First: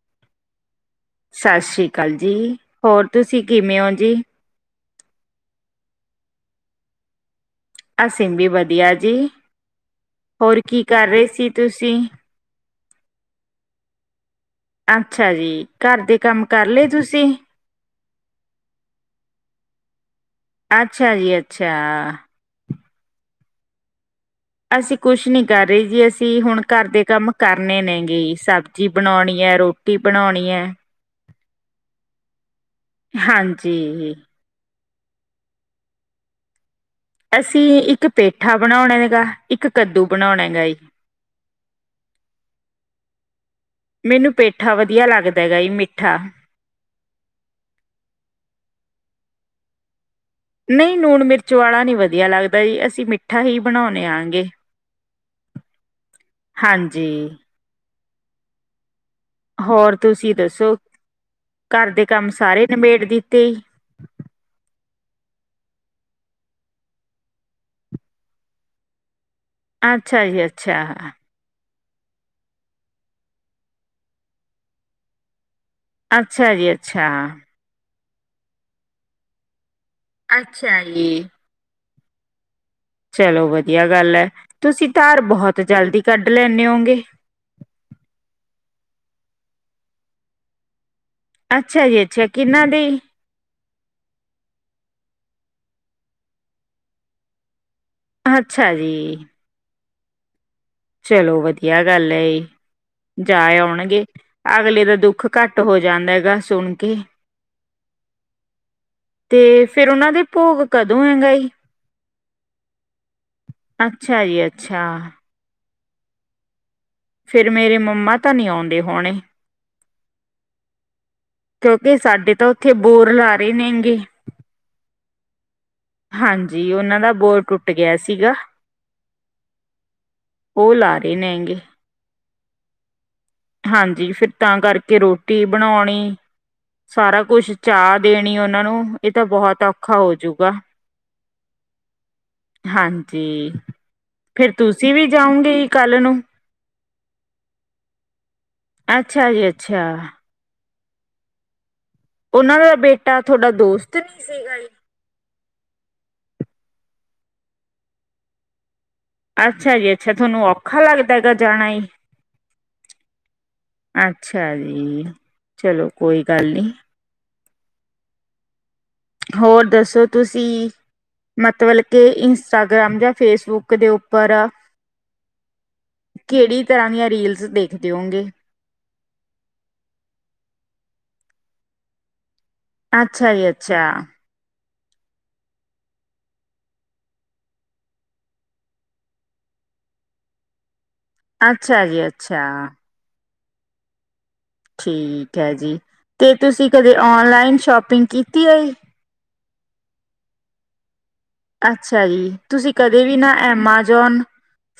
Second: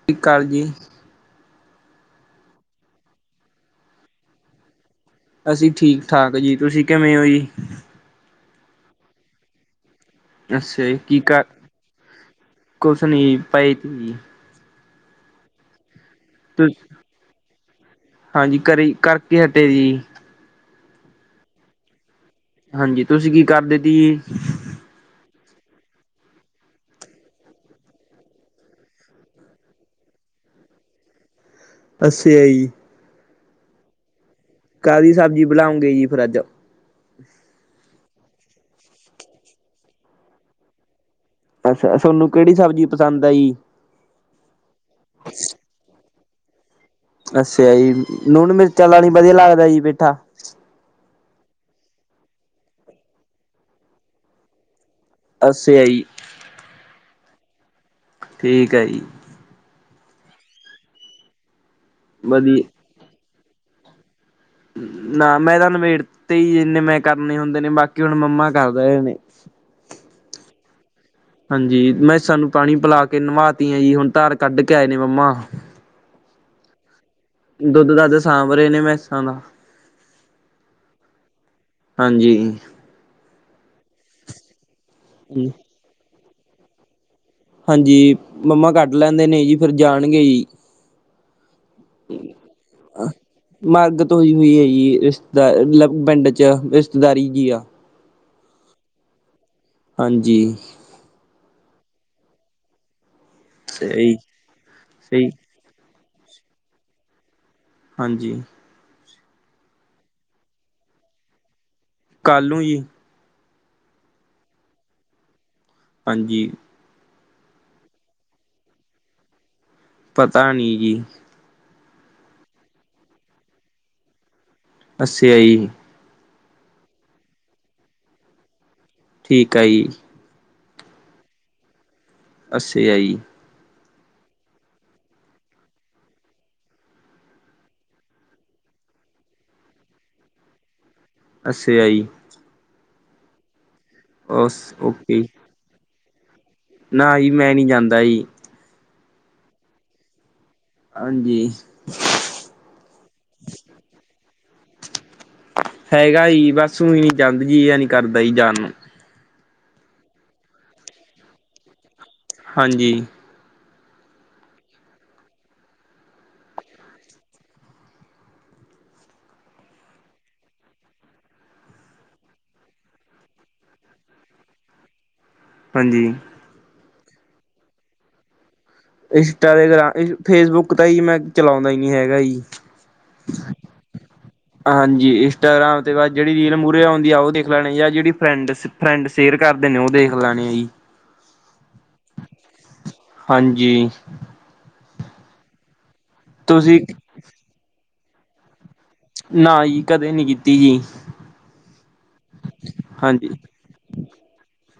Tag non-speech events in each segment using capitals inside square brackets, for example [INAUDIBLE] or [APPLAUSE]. ਸਤਿ ਸ਼ੀ ਅਕਾਲ ਜੀ। ਸਤਿ ਸ਼੍ਰੀ ਅਕਾਲ ਜੀ, ਹੋਰ ਤੁਸੀਂ ਕਿਵੇਂ ਹੋ ਜੀ? ਅਸੀਂ ਠੀਕ ਠਾਕ ਜੀ, ਤੁਸੀਂ ਕਿਵੇਂ ਹੋ ਜੀ? ਅਸੀ ਵੀ ਵਧੀਆ ਜੀ। ਹੋਰ ਕੀ ਕਰ ਰਹੇ ਸੀ ਤੁਸੀਂ? ਕੁਛ ਨੀ ਪਏ ਤੇ ਜੀ ਅੱਛਾ ਜੀ ਘਰ ਦੇ ਕੰਮ ਕਰ ਲਏ ਤੁਸੀਂ? ਹਾਂਜੀ ਕਰੀ ਕਰਕੇ ਹਟੇ ਜੀ। ਅੱਛਾ ਜੀ ਅੱਛਾ ਹਾਂਜੀ ਤੁਸੀਂ ਕੀ ਕਰਦੇ ਤੀ? ਅਸੀਂ ਕੁਛ ਨਹੀਂ ਕਰ ਰਹੇ ਜੀ ਅਸੀਂ ਹੁਣ ਘਰ ਦੇ ਕੰਮ ਕਰਨੇ ਨੇਗੀ ਸਬਜ਼ੀ ਬਣਾਉਣੀ ਹੈ ਰੋਟੀ [INAUDIBLE] ਬਣਾਉਣੀ ਹੈ ਅਛੀਆ ਜੀ। ਹਾਂਜੀ। ਕਾਹਦੀ ਸਬਜ਼ੀ ਬੁਲਾਉਂਗੇ ਜੀ ਫਿਰ ਅੱਜ? ਅਸੀਂ ਇੱਕ ਪੇਠਾ ਬਣਾਉਣਾ ਹੈਗਾ, ਇੱਕ ਕੱਦੂ ਬਣਾਉਣਾ ਹੈਗਾ ਜੀ। ਅੱਛਾ ਤੁਹਾਨੂੰ ਕਿਹੜੀ ਸਬਜ਼ੀ ਪਸੰਦ ਆ ਜੀ ਮੈਨੂੰ ਪੇਠਾ ਵਧੀਆ ਲੱਗਦਾ ਹੈਗਾ ਮਿ ਠਾ ਅੱਛਾ ਜੀ ਲੂਣ ਮਿਰਚਾਂ ਲਾਣੀ ਹੀ ਵਧੀਆ ਲੱਗਦਾ ਜੀ ਪੇਠਾ? ਨਹੀਂ ਨੂਣ ਮਿਰਚ ਵਾਲਾ ਨੀ ਵਧੀਆ ਲੱਗਦਾ, ਜੀ ਅਸੀਂ ਮਿੱਠਾ ਹੀ ਬਣਾਨੇ ਆਗੇ। ਅਸਿਆ ਜੀ। ਹਾਂਜੀ। ਠੀਕ ਐ ਜੀ। ਹੋਰ ਤੁਸੀਂ ਦੱਸੋ, ਘਰ ਦੇ ਕੰਮ ਸਾਰੇ ਵਧੀਆ ਨਿਬੇੜ ਦਿੱਤੇ? ਨਾ ਮੈਂ ਤਾਂ ਨਬੇੜਤੇ ਹੀ ਏਨੇ ਮੈਂ ਕਰਨੇ ਹੁੰਦੇ ਨੇ ਬਾਕੀ ਹੁਣ ਮੰਮਾ ਕਰਦਏ ਨੇ। ਅੱਛਾ ਜੀ ਅੱਛਾ- ਹਾਂਜੀ ਮੈਂ ਸਾਨੂੰ ਪਾਣੀ ਪਿਲਾ ਕੇ ਨਵਾਤੀਆ ਜੀ ਹੁਣ ਧਾਰ ਕੱਢ ਕੇ ਆਏ ਨੇ ਮੰਮਾ। ਅੱਛਾ ਜੀ ਅੱਛਾ। ਦੁੱਧ ਦਾਧ ਸਾਂਭ ਰਹੇ ਨੇ ਭੈਂਸਾ ਦਾ ਅੱਛਾ ਜੀ ਹਾਂਜੀ ਜੀ ਚਲੋ ਵਧੀਆ ਗੱਲ ਹੈ ਤੁਸੀਂ ਧਾਰ ਬਹੁਤ ਜਲਦੀ ਕੱਢ ਲੈਂਦੇ ਹੋਂਗੇ। ਹਾਂਜੀ ਮੰਮਾ ਕੱਢ ਲੈਂਦੇ ਨੇ ਜੀ ਫਿਰ ਜਾਣਗੇ ਜੀ। ਅੱਛਾ ਜੀ ਅੱਛਾ ਕਿਹਨਾਂ ਦੀ? ਮਰਗਤ ਹੋਈ ਹੋਈ ਹੈ ਜੀ ਰਿਸ਼ਤੇਦਾਰ ਮਤਲਬ ਪਿੰਡ ਚ ਰਿਸ਼ਤੇਦਾਰੀ ਚ ਹੀ ਆ। ਅੱਛਾ ਜੀ ਹਾਂਜੀ ਚਲੋ ਵਧੀਆ ਗੱਲ ਹੈ ਇਹ ਜਾ ਆਉਣਗੇ ਸਹੀ ਅਗਲੇ ਦਾ ਸਹੀ ਦੁੱਖ ਘੱਟ ਟ ਹੋ ਜਾਂਦਾ ਹੈਗਾ ਸੁਣ ਕੇ। ਹਾਂਜੀ ਤੇ ਫਿਰ ਉਹਨਾਂ ਦੇ ਭੋਗ ਕਦੋਂ ਹੈਂਗਾ ਜੀ? ਕੱਲ ਨੂ ਜੀ। ਅੱਛਾ ਜੀ ਅੱਛਾ ਹਾਂਜੀ ਫਿਰ ਮੇਰੇ ਮੰਮਾ ਤਾਂ ਨਹੀਂ ਆਉਂਦੇ ਹੋਣੇ। ਪਤਾ ਨਹੀਂ ਜੀ ਕਿਉਂਕਿ ਸਾਡੇ ਤਾਂ ਉੱਥੇ ਬੋਰ ਲਾ ਰਹੇ ਨੈਂਗੇ। [INAUDIBLE] ਈ ਹਾਂਜੀ ਉਹਨਾਂ ਦਾ ਬੋਰ ਟੁੱਟ ਗਿਆ ਸੀਗਾ। ਠੀਕ ਆ ਜੀ। ਉਹ ਲਾ ਰਹੇ ਨੇ ਹੈਂਗੇ। ਅੱਸ ਆ ਜੀ। ਹਾਂਜੀ ਫਿਰ ਤਾਂ ਕਰਕੇ ਰੋਟੀ ਬਣਾਉਣੀ ਸਾਰਾ ਕੁਛ ਚਾਅ ਦੇਣੀ ਉਹਨਾਂ ਨੂੰ ਇਹ ਤਾਂ ਬਹੁਤ ਔਖਾ ਹੋਜੂਗਾ। ਅਸੀ ਆਈ ਹਾਂਜੀ ਫੇਰ ਓਸ ਤੁਸੀਂ ਵੀ ਓਕੇ ਜਾਉਂਗੇ ਹੀ ਕੱਲ ਨੂੰ,? ਨਾ ਜੀ ਮੈਂ ਨੀ ਜਾਂਦਾ ਜੀ। ਅੱਛਾ ਜੀ ਅੱਛਾ। ਹਾਂਜੀ ਉਹਨਾਂ ਦਾ ਬੇਟਾ ਤੁਹਾਡਾ ਦੋਸਤ ਨਹੀਂ ਸੀਗਾ ਜੀ ਹੈਗਾ ਈ ਬਸ ਨੀ ਊਂ ਹੀ ਜਦ ਜੀਆ ਈ ਨੀ ਕਰਦਾ ਸੀ ਜਾਣ ਨੂੰ ਅੱਛਾ ਜੀ ਅੱਛਾ ਤੁਹਾਨੂੰ ਔਖਾ ਲੱਗਦਾ ਹੈਗਾ ਜਾਣਾ ਹਾਂਜੀ ਅੱਛਾ ਜੀ ਚਲੋ ਕੋਈ ਗੱਲ ਨਹੀਂ। ਹੋਰ ਦੱਸੋ ਤੁਸੀਂ? ਮਤਲਬ ਕਿ ਇੰਸਟਾਗ੍ਰਾਮ ਜਾਂ ਫੇਸਬੁੱਕ ਦੇ ਉੱਪਰ ਹਾਂਜੀ ਕਿਹੜੀ ਤਰ੍ਹਾਂ ਦੀਆਂ ਰੀਲਸ ਦੇਖਦੇ ਹੋਂਗੇ? ਇੰਸਟਾ ਤੇ ਗ੍ਰਾਮ ਇ ਫੇਸਬੁੱਕ ਤਾਂ ਹੀ ਮੈਂ ਚਲਾਉਂਦਾ ਹੀ ਨੀ ਹੈਗਾ ਹੀ। ਅੱਛਾ ਜੀ ਅੱਛਾ ਹਾਂਜੀ ਇੰਸਟਾਗ੍ਰਾਮ ਤੇ ਬਾਅਦ ਜਿਹੜੀ ਰੀਲ ਮੂਹਰੇ ਆ ਹੁੰਦੀ ਆ ਉਹ ਦੇਖ ਲੈਣੀ ਜਾਂ ਜਿਹੜੀ ਫਰੈਂਡਸਿਪ ਫਰੈਂਡ ਸ਼ੇਅਰ ਕਰਦੇ ਨੇ ਉਹ ਦੇਖ ਲੈਣੇ ਆ ਜੀ। ਅੱਛਾ ਜੀ ਅੱਛਾ। ਹਾਂਜੀ। ਠੀਕ ਹੈ ਜੀ ਅਤੇ ਤੁਸੀਂ ਕਦੇ ਔਨਲਾਈਨ ਸ਼ੋਪਿੰਗ ਕੀਤੀ ਹੈ ਜ ਨਾ ਜ ਕਦੇ ਨੀ ਕੀਤੀ ਜੀ ਅੱਛਾ ਜੀ ਤੁਸੀਂ ਕਦੇ ਵੀ ਹਾਂਜੀ ਨਾ ਐਮਾਜੋਨ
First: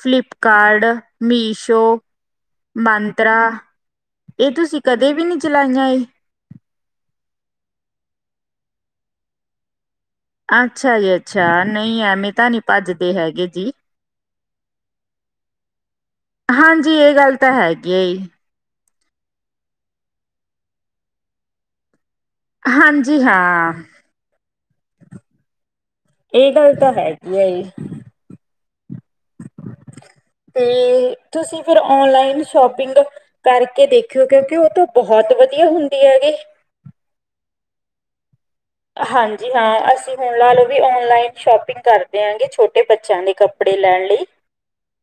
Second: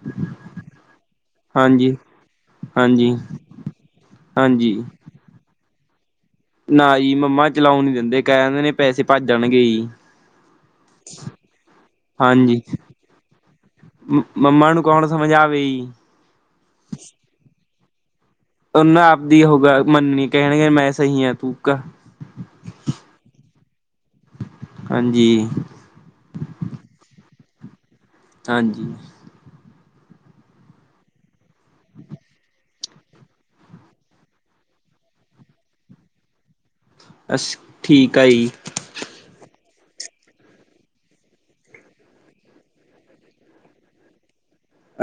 ਫਲਿਪਕਾਰਡ ਮੀਸ਼ੋ ਹਾਂਜੀ ਹਾਂਜੀ ਮੰਤਰਾ ਇਹ ਤੁਸੀਂ ਹਾਂਜੀ ਕਦੇ ਵੀ ਨਹੀਂ ਚਲਾਈਆਂ ਏ ਨਾ ਜੀ ਮੰਮਾ ਚਲਾਉਣ ਨੀ ਦਿੰਦੇ ਕਹਿ ਦਿੰਦੇ ਨੇ ਪੈਸੇ ਭੱਜਣਗੇ ਜੀ ਅੱਛਾ ਜੀ ਅੱਛਾ ਨਹੀਂ ਐਵੇਂ ਤਾਂ ਹਾਂਜੀ ਨਹੀਂੀ ਭੱਜਦੇ ਹੈਗੇ ਜੀ ਮੰਮਾ ਨੂੰ ਕੌਣ ਸਮਝ ਆਵੇ ਹਾਂਜੀ ਇਹ ਗੱਲ ਤਾਂ ਹੈਗੀ ਹੈ ਹੀ ਉਹ ਨਾ ਆਪਦੀ ਹੋ ਮੰਨਣੀ ਕਹਿਣਗੇ ਮੈਂ ਸਹੀ ਹਾਂ ਤੂੰ ਹਾਂਜੀ ਹਾਂ ਹਾਂਜੀ ਇਹ ਗੱਲ ਤਾਂ ਹੈਗੀ ਹੈ ਹੀ ਹਾਂਜੀ ਤੇ ਤੁਸੀਂ ਫਿਰ ਓਨਲਾਈਨ ਸ਼ੋਪਿੰਗ ਕਰਕੇ ਦੇਖਿਓ ਕਿਉਂਕਿ ਉਹ ਤਾਂ ਬਹੁਤ ਵਧੀਆ ਹੁੰਦੀ ਹੈਗੀ ਅਸ ਠੀਕ ਆ ਜੀ ਹਾਂਜੀ ਹਾਂ ਅਸੀਂ ਹੁਣ ਲਾ ਲਓ ਵੀ ਔਨਲਾਈਨ ਸ਼ੋਪਿੰਗ ਕਰਦੇ ਹਾਂਗੇ ਛੋਟੇ ਬੱਚਿਆਂ ਦੇ ਕੱਪੜੇ ਲੈਣ ਲਈ [INAUDIBLE]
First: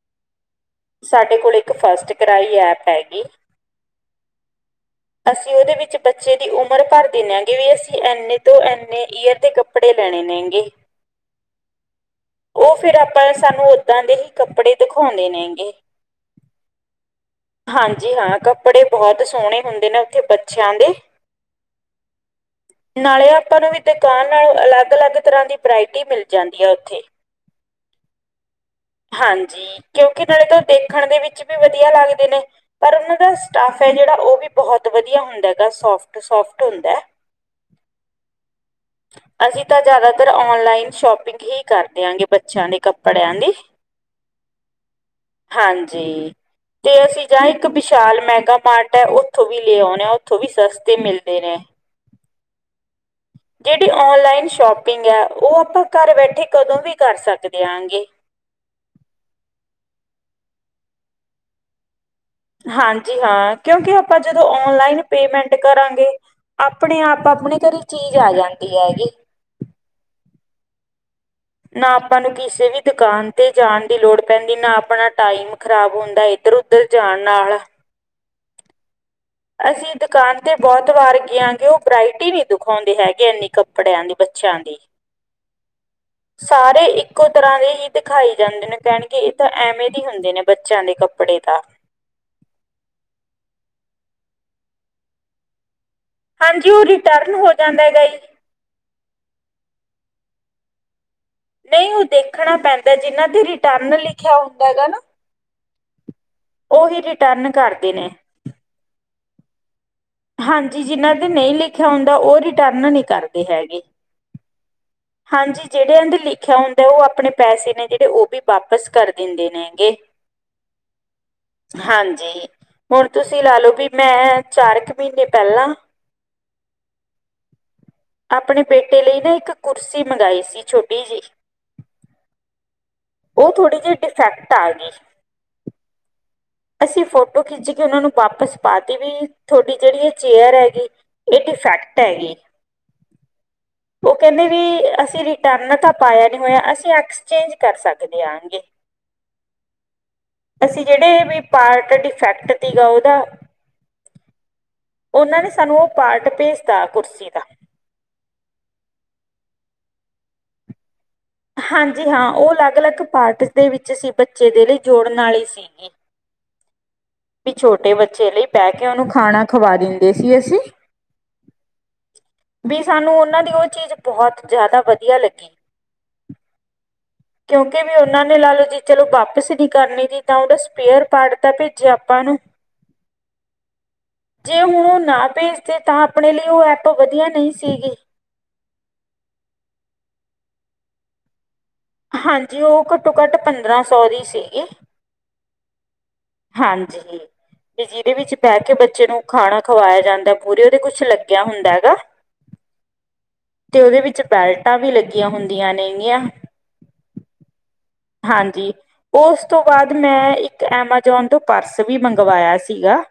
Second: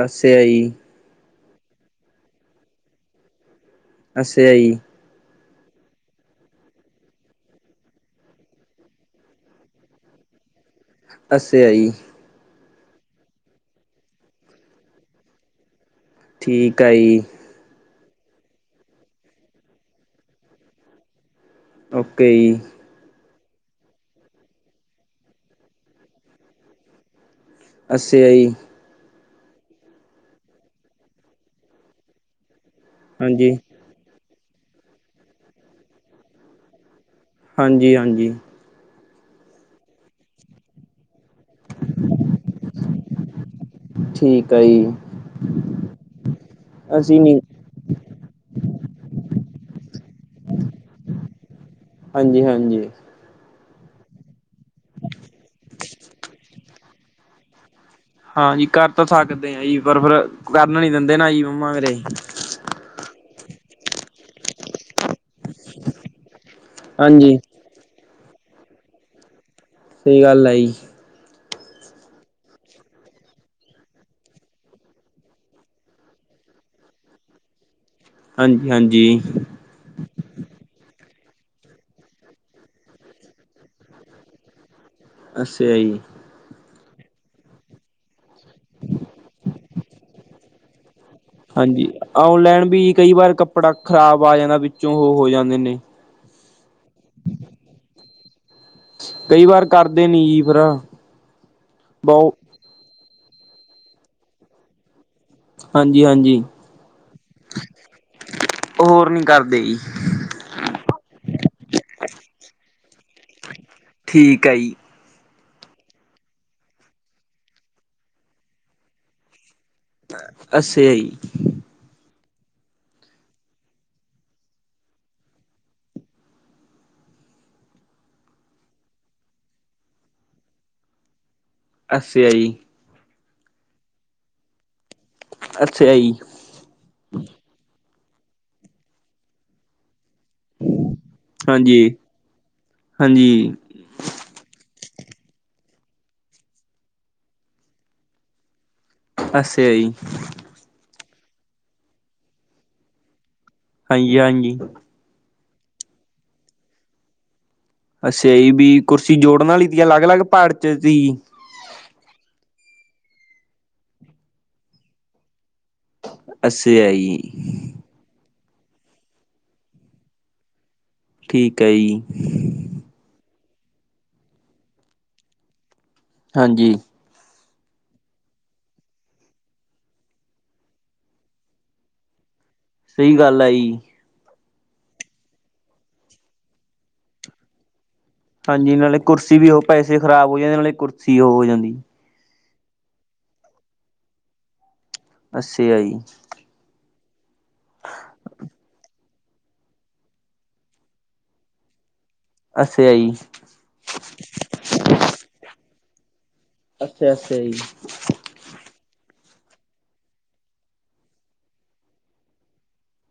ਅਸੇ ਆਈ ਸਾਡੇ ਕੋਲ ਇੱਕ ਫਸਟ ਕਰਾਈ ਐਪ ਹੈਗੀ ਅੱਛੇ ਹੈ ਜੀ ਅਸੀਂ ਉਹਦੇ ਵਿੱਚ ਬੱਚੇ ਦੀ ਉਮਰ ਭਰ ਦਿੰਦੇ ਹਾਂਗੇ ਵੀ ਅਸੀਂ ਇੰਨੇ ਇੰਨੇ ਈਅਰ ਦੇ ਕੱਪੜੇ ਲੈਣੇ ਨੇਗੇ ਅੱਸੇ ਆ ਜੀ ਉਹ ਫੇਿਰ ਆਪਾਂ ਸਾਨੂੰ ਓਦਾਂ ਦੇ ਹੀ ਕੱਪੜੇ ਦਿਖਾਉਂਦੇ ਨੇਗੇ ਠੀਕ ਆ ਜੀ ਹਾਂਜੀ ਹਾਂ ਕੱਪੜੇ ਬਹੁਤ ਸੋਹਣੇ ਹੁੰਦੇ ਨੇ ਉੱਥੇ ਬੱਚਿਆਂ ਦੇ ਓਕੇ ਜੀ। ਨਾਲੇ ਆਪਾਂ ਨੂੰ ਵੀ ਦੁਕਾਨ ਨਾਲੋਂ ਅਲੱਗ ਅਲੱਗ ਤਰ੍ਹਾਂ ਦੀ ਵਰਾਇਟੀ ਮਿਲ ਜਾਂਦੀ ਆ ਓਥੇ। ਅੱਸਿਆ ਈ। ਹਾਂਜੀ ਕਿਉਂਕਿ ਨਾਲੇ ਤਾਂ ਦੇਖਣ ਦੇ ਵਿੱਚ ਵੀ ਵਧੀਆ ਲੱਗਦੇ ਨੇ ਪਰ ਉਨਾਂ ਦਾ ਹਾਂਜੀ ਸਟੱਫ- ਫ ਜੇੜਾ ਓ ਵੀ ਬਹੁਤ ਵਧੀਆ ਹੁੰਦਾ ਹੈਗਾ ਸੋਫਟ ਸੋਫਟ ਹੁੰਦਾ। ਹਾਂਜੀ ਹਾਂਜੀ [INAUDIBLE] ਅਸੀਂ ਤਾਂ ਜ਼ਿਆਦਾਤਰ ਓਨਲਾਈਨ ਸ਼ੋਪਿੰਗ ਹੀ ਕਰਦੇ ਆਗੇਂ ਬੱਚਿਆਂ ਦੇ ਕੱਪੜਿਆਂ ਦੀ। ਠੀਕ ਆ ਜੀ ਹਾਂਜੀ ਤੇ ਅਸੀਂ ਜਾਏ ਇੱਕ ਵਿਸ਼ਾਲ ਮੈਗਾ ਮਾਰਟ ਏ ਓਥੋਂ ਵੀ ਲੈ ਆਉਂਣੇ। ਓਥੋਂ ਵੀ ਸਸਤੇ ਮਿਲਦੇ ਨੇ। ਹਾਂਜੀ ਹਾਂਜੀ ਜੇੜੀ ਓਨਲਾਈਨ ਸ਼ੋਪਿੰਗ ਐ ਉਹ ਆਪਾਂ ਘਰ ਬੈਠੇ ਕਦੋਂ ਵੀ ਕਰ ਸਕਦੇ ਆ ਗੇਂ। ਹਾਂਜੀ ਕਰ ਤਾਂ ਸਕਦੇ ਆ ਜੀ ਪਰ ਫਿਰ ਕਰਨ ਨੀ ਦਿੰਦੇ ਨਾ ਮੰਮਾ ਮੇਰੇ। ਹਾਂਜੀ ਹਾਂ ਕਿਉਂਕਿ ਆਪਾਂ ਜਦੋਂ ਓਨਲਾਈਨ ਪੇਮੈਂਟ ਕਰਾਂਗੇ ਆਪਣੇ ਆਪ ਹਾਂਜੀ ਆਪਣੇ ਘਰੇ ਚੀਜ਼ ਆ ਜਾਂਦੀ ਹੈਗੀ ਸਹੀ ਗੱਲ ਹੈ ਜੀ ਨਾ ਆਪਾਂ ਨੂੰ ਕਿਸੇ ਵੀ ਦੁਕਾਨ ਤੇ ਜਾਣ ਦੀ ਲੋੜ ਪੈਂਦੀ ਨਾ ਆਪਣਾ ਟਾਈਮ ਖਰਾਬ ਹੁੰਦਾ ਇਧਰ ਉੱਧਰ ਜਾਣ ਨਾਲ। ਹਾਂਜੀ ਹਾਂਜੀ ਅਸੀਂ ਦੁਕਾਨ ਤੇ ਬਹੁਤ ਵਾਰ ਗਿਆਂਗੇ ਉਹ ਵਰਾਇਟੀ ਨਹੀਂ ਦਿੁਖਾਉਂਦੇ ਹੈਗੇ ਇੰਨੀ ਕੱਪੜਿਆਂ ਦੀ ਬੱਚਿਆਂ ਦੀ। ਅੱਛਾ ਈ। ਸਾਰੇ ਇੱਕੋ ਤਰ੍ਹਾਂ ਦੇ ਈ ਦਿਖਾਈ ਜਾਂਦੇ ਨੇ। ਕੈਣ ਗੇ ਏ ਤਾਂ ਐਵੇਂ ਦੇ ਹੀ ਹੁੰਦੇ ਨੇ ਬੱਚਿਆਂ ਦੇ ਕੱਪੜੇ ਦਾ ਹਾਂਜੀ ਔਨਲਾਈਨ ਵੀ ਕਈ ਵਾਰ ਕੱਪੜਾ ਖ਼ਰਾਬ ਆ ਜਾਂਦਾ ਵਿੱਚੋਂ ਓ ਹੋ ਜਾਂਦੇ ਨੇ। ਹਾਂਜੀ ਓ ਰਿਟਰਨ ਹੋ ਜਾਂਦਾ ਹੈਗਾ ਜੀ। ਕਈ ਵਾਰ ਕਰਦੇ ਨੀ ਜੀ ਫਿਰ- ਨਈ ਓ ਬਹੁ ਦੇਖਣਾ ਪੈਂਦਾ ਜਿਨਾਂ ਦੇ ਰਿਟਰਨ ਲਿਖਿਆ ਹੁੰਦਾ ਹੇਗਾ ਨਾ ਹਾਂਜੀ ਹਾਂਜੀ ਓਹੀ ਰਿਟਰਨ ਕਰਦੇ ਨੇ। ਹੋਰ ਨੀ ਕਰਦੇ ਈ। ਹਾਂਜੀ ਜਿਨਾਂ ਦੇ ਨਈ ਲਿਖਿਆ ਹੁੰਦਾ ਓ ਰਿਟਰਨ ਨਹੀਂ ਕਰਦੇ ਹੈਗੇ। ਠੀਕ ਐ ਈ। ਹਾਂਜੀ ਜੇੜਿਆ ਦੇ ਲਿਖਿਆ ਹੁੰਦਾ ਓ ਆਪਣੇ ਪੈਸੇ ਨੇ ਜੇੜੇ ਓ ਵੀ ਵਾਪਿਸ ਕਰ ਦਿੰਦੇ ਨੇ ਐਗੇ। ਅਛਾ ਈ। ਹਾਂਜੀ ਹੁਣ ਤੁਸੀਂ ਲਾ ਲਓ ਵੀ ਮੈਂ ਚਾਰ ਕੁ ਮਹੀਨੇ ਪੈਲਾਂ- ਆਪਣੇ ਬੇਟੇ ਲਈ ਨਾ ਇੱਕ ਕੁਰਸੀ ਮੰਗਾਈ ਸੀ, ਛੋਟੀ ਜੀ। ਅੱਸਾ ਆ ਜੀ। ਓ ਥੋੜ੍ਹੀ ਜਿਹੀ ਡਿਫੈਕਟ ਆ ਗਈ। ਅੱਛਾ ਈ। ਅਸੀਂ ਫੋਟੋ ਖਿੱਚ ਕੇ ਉਨਾਂ ਨੂੰ ਵਾਪਸ ਪਾਤੀ ਵੀ ਤੁਆਡੀ ਜੇੜੀ ਏ- ਚੇਅਰ ਏਗੀ ਏ ਹਾਂਜੀ ਡਿਫੈਕਟ ਹੈਗੀ। ਹਾਂਜੀ ਓ ਕੇਂਦੇ ਵੀ ਅਸੀਂ ਰਿਟਰਨ ਤਾਂ ਪਾਇਆ ਨੀ ਹੋਇਆ। ਅਸੀਂ ਐਕਸਚੇਂਜ ਕਰ ਸਕਦੇ ਆਣਗੇ। ਅੱਛਾ ਈ। ਅਸੀਂ ਜਿਹੜੇ ਵੀ ਪਾਰਟ ਡਿਫੈਕਟ ਦੀਗਾ ਓਦਾ ਹਾਂਜੀ ਹਾਂਜੀ ਉਨਾਂ ਨੇ ਸਾਨੂੰ ਓ ਪਾਰਟ ਭੇਜਤਾ ਕੁਰਸੀ ਦਾ। ਅੱਛਾ ਈ ਵੀ ਕੁਰਸੀ ਜੋੜਨ ਆਲੀ ਦੀਆਂ ਅਲੱਗ ਅਲੱਗ ਪਾਟ ਚ ਸੀ। ਹਾਂਜੀ ਹਾਂ ਉਹ ਅਲੱਗ ਅਲੱਗ ਪਾਰਟ ਦੇ ਵਿੱਚ ਸੀ ਬੱਚੇ ਦੇ ਲਈ ਜੋੜਨ ਵਾਲੀ ਸੀਗੀ। ਅਛਾ ਈ। ਵੀ ਛੋਟੇ ਬੱਚੇ ਲਈ ਪੈ ਕੇ ਉਹਨੂੰ ਖਾਣਾ ਖਵਾ ਦਿੰਦੇ ਸੀ ਅਸੀਂ। ਠੀਕ ਹੈ ਜੀ। ਵੀ ਸਾਨੂੰ ਉਹਨਾਂ ਦੀ ਉਹ ਚੀਜ਼ ਬਹੁਤ ਜ਼ਿਆਦਾ ਵਧੀਆ ਲੱਗੀ। ਹਾਂਜੀ। ਕਿਉਂਕਿ ਵੀ ਉਹਨਾਂ ਨੇ ਲਾ ਲਓ ਜੀ। ਚਲੋ ਵਾਪਿਸ ਨਹੀਂ ਕਰਨੀ ਸੀ ਤਾਂ ਉਹਦਾ ਸਪੇਅਰ ਪਾਰਟ ਤਾਂ ਭੇਜਿਆ ਆਪਾਂ ਨੂੰ। ਸਹੀ ਗੱਲ ਆ ਜਹੀ। ਜੇ ਹੁਣ ਉਹ ਨਾ ਭੇਜਦੇ ਤਾਂ ਆਪਣੇ ਲਈ ਉਹ ਐਪ ਵਧੀਆ ਨਹੀਂ ਸੀਗੀ। ਹਾਂਜੀ, ਨਾਲੇ ਕੁਰਸੀ ਵੀ ਉਹ ਪੈਸੇ ਖ਼ਰਾਬ ਹੋ ਜਾਂਦੇ, ਨਾਲੇ ਕੁਰਸੀ ਉਹ ਹੋ ਜਾਂਦੀ। ਹਾਂਜੀ ਉਹ ਘੱਟੋ-ਘੱਟ ਪੰਦਰਾਂ ਸੌ ਦੀ ਸੀਗੀ। ਅੱਛੇ ਆ ਜੀ। ਹਾਂਜੀ। ਤੇ ਜਿਹਦੇ ਵਿੱਚ ਬਹਿ ਕੇ ਬੱਚੇ ਨੂੰ ਖਾਣਾ ਖਵਾਇਆ ਜਾਂਦਾ ਪੂਰੇ ਉਹਦੇ ਕੁਛ ਲੱਗਿਆ ਹੁੰਦਾ ਹੈਗਾ। ਅੱਛਾ ਆ ਜੀ। ਤੇ ਓਦੇ ਵਿੱਚ ਬੈਲਟਾਂ ਵੀ ਲੱਗੀਆਂ ਹੁੰਦੀਆਂ ਨੇਗੀਆਂ। ਅੱਛਾ ਅੱਛਾ ਈ। ਹਾਂਜੀ ਓਸ ਤੋਂ ਬਾਅਦ ਮੈਂ ਇੱਕ ਐਮਾਜੋਨ ਤੋਂ ਪਰਸ ਵੀ ਮੰਗਵਾਇਆ ਸੀਗਾ।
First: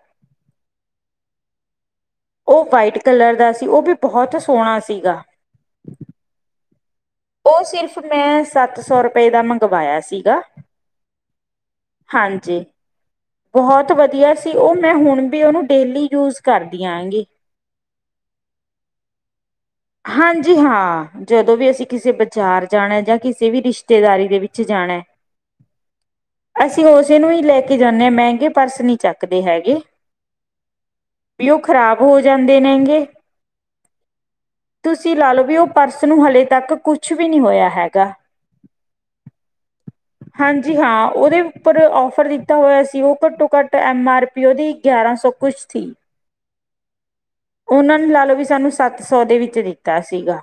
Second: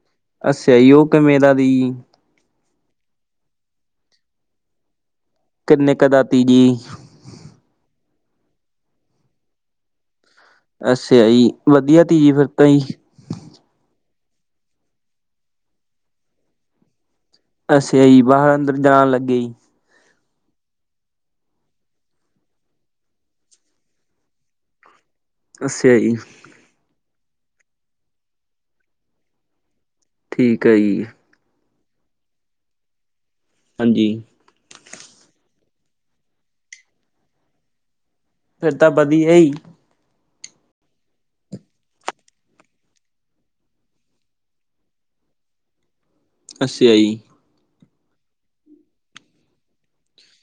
ਅੱਛਿਆ ਈ ਓ ਕਿਵੇਂ ਦਾ ਦੀ। ਓ ਵਾਈਟ ਕਲਰ ਦਾ ਸੀ। ਓ ਵੀ ਬਹੁਤ ਸੋਹਣਾ ਸੀਗਾ। ਕਿੰਨੇ ਕੁ ਦਾ ਤੀ ਜੀ। ਓ ਸਿਰਫ਼ ਮੈਂ ਸੱਤ ਸੌ ਰੁਪਏ ਦਾ ਮੰਗਵਾਇਆ ਸੀਗਾ। ਅੱਛਿਆ ਈ। ਵਧੀਆ ਤੀ ਫਿਰ ਹਾਂਜੀ ਤਾਂ ਈ। ਬਹੁਤ ਵਧੀਆ ਸੀ। ਉਹ ਮੈਂ ਹੁਣ ਵੀ ਉਹਨੂੰ ਡੇਲੀ ਯੂਜ ਕਰਦੀ ਆਂਗੀ। ਅੱਛੇ ਜੀ। ਬਾਹਰ-ਅੰਦਰ ਜਾਣ ਲੱਗੇ ਜੀ? ਹਾਂਜੀ, ਹਾਂ। ਜਦੋਂ ਵੀ ਅਸੀਂ ਕਿਸੇ ਬਾਜ਼ਾਰ ਜਾਣਾ ਜਾਂ ਕਿਸੇ ਵੀ ਰਿਸ਼ਤੇਦਾਰੀ ਦੇ ਵਿੱਚ ਜਾਣਾ। ਅੱਛਿਆ ਜੀ। ਅਸੀਂ ਉਸੇ ਨੂੰ ਹੀ ਲੈ ਕੇ ਜਾਂਦੇ ਹਾਂ। ਮਹਿੰਗੇ ਪਰਸ ਨਹੀਂ ਚੱਕਦੇ ਹੈਗੇ। ਠੀਕ ਹੈ ਜੀ। ਵੀ ਉਹ ਖ਼ਰਾਬ ਹੋ ਜਾਂਦੇ ਮਹਿੰਗੇ। ਹਾਂਜੀ। ਤੁਸੀਂ ਲਾ ਲਓ ਵੀ ਉਹ ਪਰਸ ਨੂੰ ਹਲੇੇ ਤੱਕ ਕੁਛ ਵੀ ਨਹੀਂ ਹੋਇਆ ਹੈਗਾ। ਫਿਰ ਤਾਂ ਵਧੀਆ ਹੀ। ਹਾਂਜੀ ਹਾਂ, ਉਹਦੇ ਉੱਪਰ ਔਫਰ ਦਿੱਤਾ ਹੋਇਆ ਸੀ। ਔਫਰ ਤੋਂ ਘੱਟ ਐਮ ਆਰ ਧ ਓਦੀ ਗਿਆਰਾਂ ਸੌ ਕੁਛ ਸੀ। ਅੱਛਾ ਜੀ। ਉਹਨਾਂ ਨੇ ਲਾ ਲਓ ਵੀ ਸਾਨੂੰ ਸੱਤ ਸੌ ਦੇ ਵਿੱਚ ਦਿੱਤਾ ਸੀਗਾ।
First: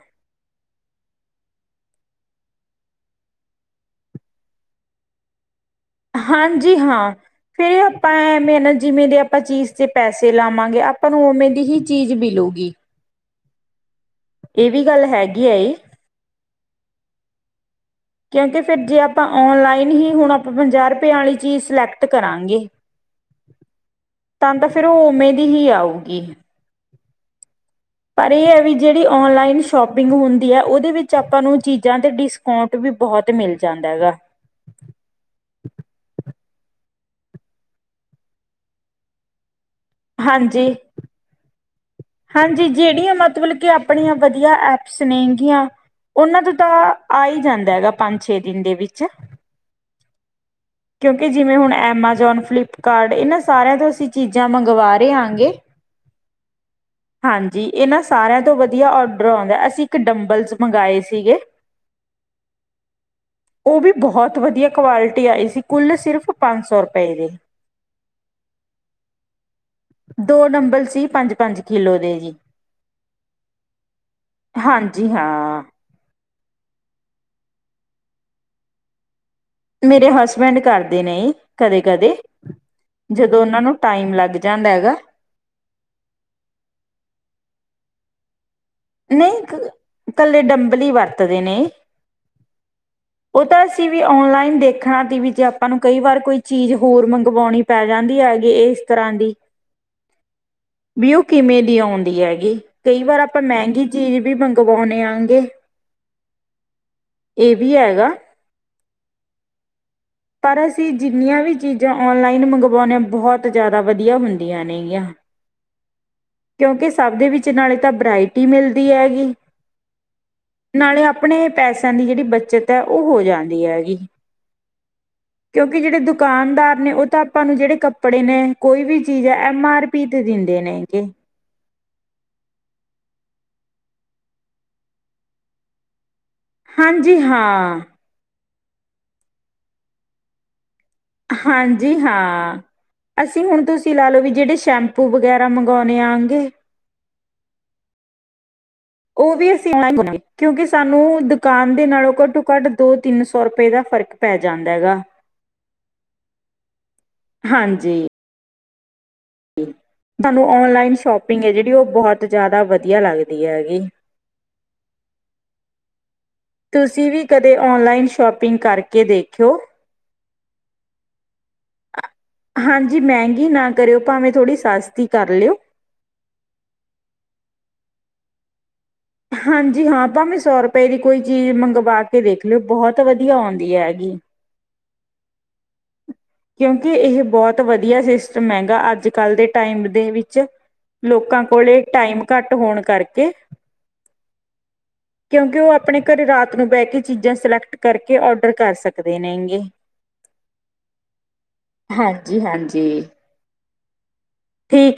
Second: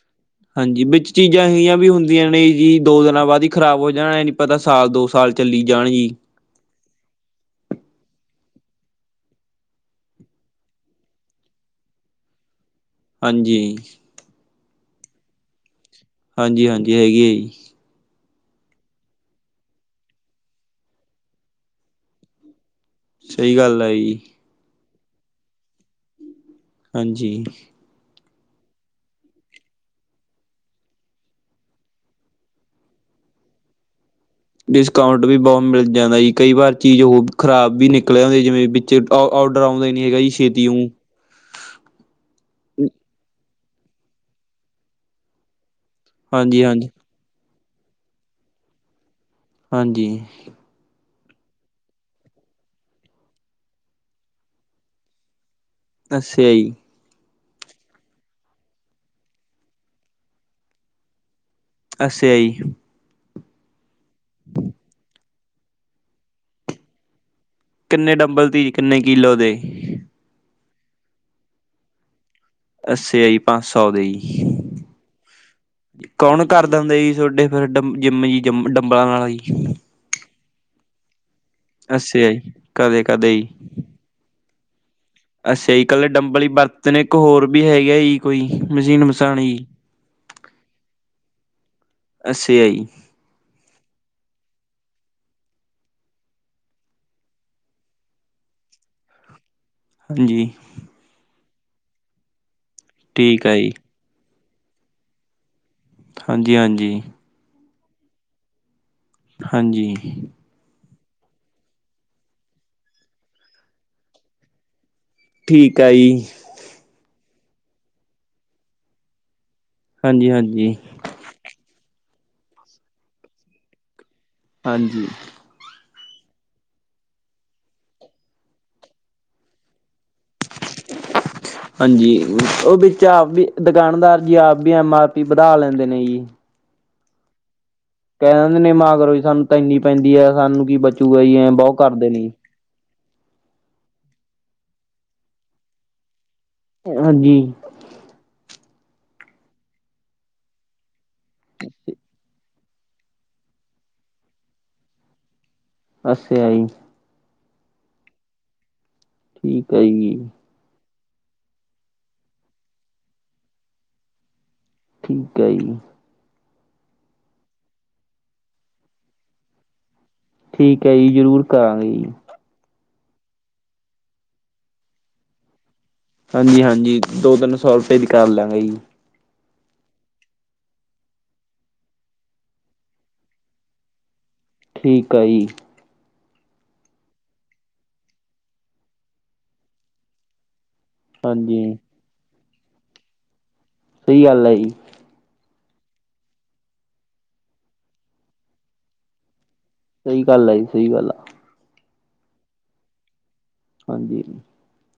ਹਾਂਜੀ ਵਿੱਚ ਚੀਜ਼ਾਂ ਅੋਹੀਆਂ ਵੀ ਹੁੰਦੀਆਂ ਨੇ ਜੀ, ਦੋ ਦਿਨਾਂ ਬਾਅਦ ਹੀ ਖਰਾਬ ਹੋ ਜਾਣਾ ਪਤਾ ਸਾਲ ਦੋ ਸਾਲ ਚੱਲੀ ਜਾਣ ਜੀ। ਹਾਂਜੀ, ਹਾਂ। ਫਿਰ ਆਪਾਂ ਐਵੇਂ ਨਾ ਜਿਵੇਂ ਦੇ ਆਪਾਂ ਚੀਜ਼ ਤੇ ਪੈਸੇ ਲਾਵਾਂਗੇ ਆਪਾਂ ਨੂੰ ਉਵੇਂ ਦੀ ਹੀ ਚੀਜ਼ ਮਿਲੁਗੀ। ਹਾਂਜੀ। ਇਹ ਵੀ ਗੱਲ ਹੈਗੀ ਹੈ ਇਹ? ਹਾਂਜੀ-ਹਾਂਜੀ, ਹੈਗੀ ਹੈ ਜੀ। ਕਿਉਂਕਿ ਫਿਰ ਜੇ ਆਪਾਂ ਓਨਲਾਈਨ ਹੀ ਹੁਣ ਆਪਾਂ ਪੰਜਾਹ ਰੁਪਏ ਵਾਲੀ ਚੀਜ਼ ਸਿਲੈਕਟ ਕਰਾਂਗੇ ਸਹੀ ਗੱਲ ਹੈ ਜੀ। ਤਾਂ ਤਾਂ ਫੇਿਰ ਉਹ ਉਵੇਂ ਦੀ ਹੀ ਆਊਗੀ। ਹਾਂਜੀ। ਪਰ ਇਹ ਹੈ ਵੀ ਜਿਹੜੀ ਔਨਲਾਈਨ ਸ਼ੋਪਿੰਗ ਹੁੰਦੀ ਹੈ ਉਹਦੇ ਵਿੱਚ ਆਪਾਂ ਨੂੰ ਚੀਜ਼ਾਂ ਤੇ ਡਿਸਕ ਅਊਂਟ ਵੀ ਬਹੁਤ ਮਿਲ ਜਾਂਦਾ ਹੈਗਾ। ਡਿਸਕਾਊਂਟ ਵੀ ਬਹੁਤ ਮਿਲ ਜਾਂਦਾ ਜੀ। ਕਈ ਵਾਰ ਚੀਜ਼ ਹੋ ਖ਼ਰਾਬ ਵੀ ਨਿਕਲਿਆ ਹੁੰਦੀ ਜਿਵੇਂ ਵਿੱਚ ਔਡਰ ਆਉਂਦੇ ਹੈਗਾ ਜੀ ਛੇਤੀ ਹਾਂਜੀ ਉੰ ਹਾਂਜੀ, ਜਿਹੜੀਆਂ ਮਤਲਬ ਕਿ ਆਪਣੀਆਂ ਵਧੀਆ ਐਪਸ ਨੇਗੀਆਂ ਉਹਨਾਂ ਤੋਂ ਹਾਂਜੀ ਤਾਂ ਹਾਂਜੀ ਆ ਹੀ ਜਾਂਦਾ ਹੈਗਾ ਪੰਜ-ਛੇ ਦਿਨ ਦੇ ਵਿੱਚ। ਹਾਂਜੀ। [INAUDIBLE] ਕਿਉਂਕਿ ਜਿਵੇਂ ਹੁਣ ਐਮਏ ਜੋਨ ਫਲਿੱਪਕਾਰਡ ਇਹਨਾਂ ਸਾਰਿਆਂ ਤੋਂ ਅਸੀਂ ਚੀਜ਼ਾਂ ਮੰਗਵਾ ਰਹੇ ਹਾਂਗੇ ਅੱਛਾ ਜੀ ਹਾਂਜੀ ਇਹ ਨਾ ਸਾਰਿਆਂ ਤੋਂ ਵਧੀਆ ਔਡਰ ਆਉਂਦਾ ਅਸੀਂ ਇੱਕ ਡੰਬਲਸ ਮੰਗਵਾਏ ਸੀਗੇ ਅੱਛਾ ਜੀ ਉਹ ਵੀ ਬਹੁਤ ਵਧੀਆ ਕੁਆਲਿਟੀ ਆਈ ਸੀ। ਕੁੱਲ ਸਿਰਫ ਪੰਜ ਸੌ ਰੁਪਏ ਦੇ ਕਿੰਨੇ ਡੰਬਲ ਦੀ, ਕਿੰਨੇ ਕਿੱਲੋ ਦੇ? ਦੋ ਨੰਬਰ ਸੀ, ਪੰਜ-ਪੰਜ ਕਿਲੋ ਦੇ ਜੀ। ਅੱੱਸੇ ਆਈ, ਪੰਜ ਸੌ ਦੇ ਈ। ਹਾਂਜੀ ਹਾਂ ਕੌਣ ਕਰ ਦਾ ਹੋੰਦਾ ਜੀ ਤੁਹਾਡੇ ਫਿਰ ਜਿੰਮ ਜੀ ਜਮ, ਡੰਬਲਾਂ ਆਲਾ ਜੀ? ਮੇਰੇ ਹਸਬੈਂਡ ਕਰਦੇ ਨੇ ਕਦੇ-ਕਦੇ, ਅੱਛਾ ਜੀ ਕਦੇ ਕਦੇ ਜਦੋਂ ਜੀ ਉਹਨਾਂ ਨੂੰ ਟਾਈਮ ਲੱਗ ਜਾਂਦਾ ਹੈਗਾ। ਅੱਛਾ ਜੀ, ਇਕੱਲੇ ਡੰਬਲ ਹੀ ਵਰਤਨੇ ਇੱਕ ਹੋਰ ਵੀ ਹੈਗੇ ਜੀ? ਕੋਈ ਮਜ਼ੀਨ ਨਹੀਂ ਕੱਲੇ ਡੰਬਲ ਹੀ ਵਰਤਦੇ ਨੇ। ਅੱਛਾ ਜੀ ਉਹ ਤਾਂ ਅਸੀਂ ਵੀ ਔਨਲਾਈਨ ਦੇਖਣਾ ਸੀ ਵੀ ਜੇ ਆਪਾਂ ਨੂੰ ਕਈ ਵਾਰ ਕੋਈ ਚੀਜ਼ ਹੋਰ ਮੰਗਵਾਉਣੀ ਪੈ ਜਾਂਦੀ ਹੈਗੀ ਇਹ ਇਸ ਤਰ੍ਹਾਂ ਦੀ ਹਾਂਜੀ ਵੀ ਉਹ ਕਿਵੇਂ ਦੀ ਆਉਂਦੀ ਹੈਗੀ ਕਈ ਵਾਰ ਆਪਾਂ ਠੀਕ ਆ ਜੀ ਮਹਿੰਗੀ ਚੀਜ਼ ਵੀ ਮੰਗਵਾਉਦੇ ਆਗੇ ਹਾਂਜੀ ਹਾਂਜੀ ਇਹ ਵੀ ਹੈਗਾ ਹਾਂਜੀ ਪਰ ਅਸੀਂ ਜਿੰਨੀਆਂ ਵੀ ਚੀਜ਼ਾਂ ਔਨਲਾਈਨ ਮੰਗਵਾਉਂਦੇ ਹਾਂ ਬਹੁਤ ਜ਼ਿਆਦਾ ਵਧੀਆ ਹੁੰਦੀਆਂ ਨੇਗੀਆਂ ਠੀਕ ਆ ਜੀ ਕਿਉਂਕਿ ਸਭ ਦੇ ਵਿੱਚ ਨਾਲੇ ਤਾਂ ਵਰਾਇਟੀ ਮਿਲਦੀ ਹੈਗੀ ਹਾਂਜੀ ਹਾਂਜੀ ਨਾਲੇ ਆਪਣੇ ਪੈਸਿਆਂ ਦੀ ਜਿਹੜੀ ਬੱਚਤ ਹੈ ਉਹ ਹੋ ਜਾਂਦੀ ਹੈਗੀ ਹਾਂਜੀ ਕਿਉਂਕਿ ਜਿਹੜੇ ਦੁਕਾਨਦਾਰ ਨੇ ਉਹ ਤਾਂ ਆਪਾਂ ਨੂੰ ਜਿਹੜੇ ਕੱਪੜੇ ਨੇ ਕੋਈ ਵੀ ਚੀਜ਼ ਹੈ ਐਮ ਆਰ ਪੀ ਤੇ ਦਿੰਦੇ ਨੇ ਹੈਗੇ ਹਾਂਜੀ ਉਹ ਵਿੱਚ ਆਪ ਵੀ ਦੁਕਾਨਦਾਰ ਜੀ ਆਪ ਵੀ ਐਮ ਆਰ ਪੀ ਵਧਾ ਲੈਂਦੇ ਨੇ ਜੀ ਹਾਂਜੀ ਹਾਂ ਕਹਿ ਦਿੰਦੇ ਨੇ ਨਿਮੋ ਕਰੋ ਜ ਸਾਨੂੰ ਤ ਇੰਨੀ ਪੈਂਦੀ ਹੈ ਸਾਨੂੰ ਕੀ ਬਚੂਗਾ ਹੀ ਐ ਬਹੁਤ ਹਾਂਜੀ ਕਰਦੇ ਨੇ ਹਾਂ। ਅਸੀਂ ਹੁਣ ਤੁਸੀਂ ਲਾ ਲਓ ਵੀ ਜਿਹੜੇ ਸ਼ੈਂਪੂ ਵਗੈਰਾ ਮੰਗਵਾਉਂਣੇ ਆਂਗੇ ਹਾਂਜੀ ਉਹ ਵੀ ਅਸੀਂ ਕਿਉਂਕਿ ਸਾਨੂੰ ਦੁਕਾਨ ਦੇ ਨਾਲੋਂ ਘੱਟੋ ਘੱਟ ਦੋ ਤਿੰਨ ਸੌ ਰੁਪਏ ਦਾ ਫ਼ਰਕ ਪੈ ਜਾਂਦਾ ਹੈਗਾ ਅੱਛਾ ਜੀ ਹਾਂਜੀ ਠੀਕ ਹੈ ਜੀ। ਤੁਹਾਨੂੰ ਔਨਲਾਈਨ ਸ਼ੋਪਿੰਗ ਹੈ ਜਿਹੜੀ ਉਹ ਬਹੁਤ ਜਿਆਦਾ ਵਧੀਆ ਲੱਗਦੀ ਹੈਗੀ ਠੀਕ ਹੈ ਜੀ ਤੁਸੀਂ ਵੀ ਕਦੇ ਔਨਲਾਈਨ ਸ਼ੋਪਿੰਗ ਕਰਕੇ ਦੇਖਿਓ ਠੀਕ ਹੈ ਜੀ ਜ਼ਰੂਰ ਕਰਾਂਗੇ ਜੀ ਹਾਂਜੀ ਮਹਿੰਗੀ ਨਾ ਕਰਿਓ ਭਾਵੇਂ ਥੋੜੀ ਸਸਤੀ ਕਰ ਲਿਓ ਹਾਂਜੀ ਹਾਂਜੀ ਦੋ ਤਿੰਨ ਸੌ ਰੁਪਏ ਦੀ ਕਰ ਲਾਂਗਾ ਜੀ ਹਾਂਜੀ ਹਾਂ ਭਾਵੇਂ ਸੌ ਰੁਪਏ ਦੀ ਕੋਈ ਚੀਜ਼ ਮੰਗਵਾ ਕੇ ਦੇਖ ਲਿਓ ਬਹੁਤ ਵਧੀਆ ਆਉਂਦੀ ਹੈਗੀ ਠੀਕ ਆ ਜੀ ਕਿਉਂਕਿ ਇਹ ਬਹੁਤ ਵਧੀਆ ਸਿਸਟਮ ਹੈਗਾ ਅੱਜ ਕੱਲ ਦੇ ਟਾਈਮ ਦੇ ਵਿੱਚ ਲੋਕਾਂ ਕੋਲ ਹਾਂਜੀ। ਟਾਈਮ ਘੱਟ ਹੋਣ ਕਰਕੇ ਸਹੀ ਗੱਲ ਹੈ ਜੀ ਕਿਉਂਕਿ ਉਹ ਆਪਣੇ ਘਰ ਰਾਤ ਨੂੰ ਬਹਿ ਕੇ ਚੀਜ਼ਾਂ ਸਿਲੈਕਟ ਕਰਕੇ ਔਡਰ ਕਰ ਸਕਦੇ ਨੇਗੇ ਸਹੀ ਗੱਲ ਆ ਜੀ ਸਹੀ ਗੱਲ ਆ ਹਾਂਜੀ ਹਾਂਜੀ ਹਾਂਜੀ ਠੀਕ ਏ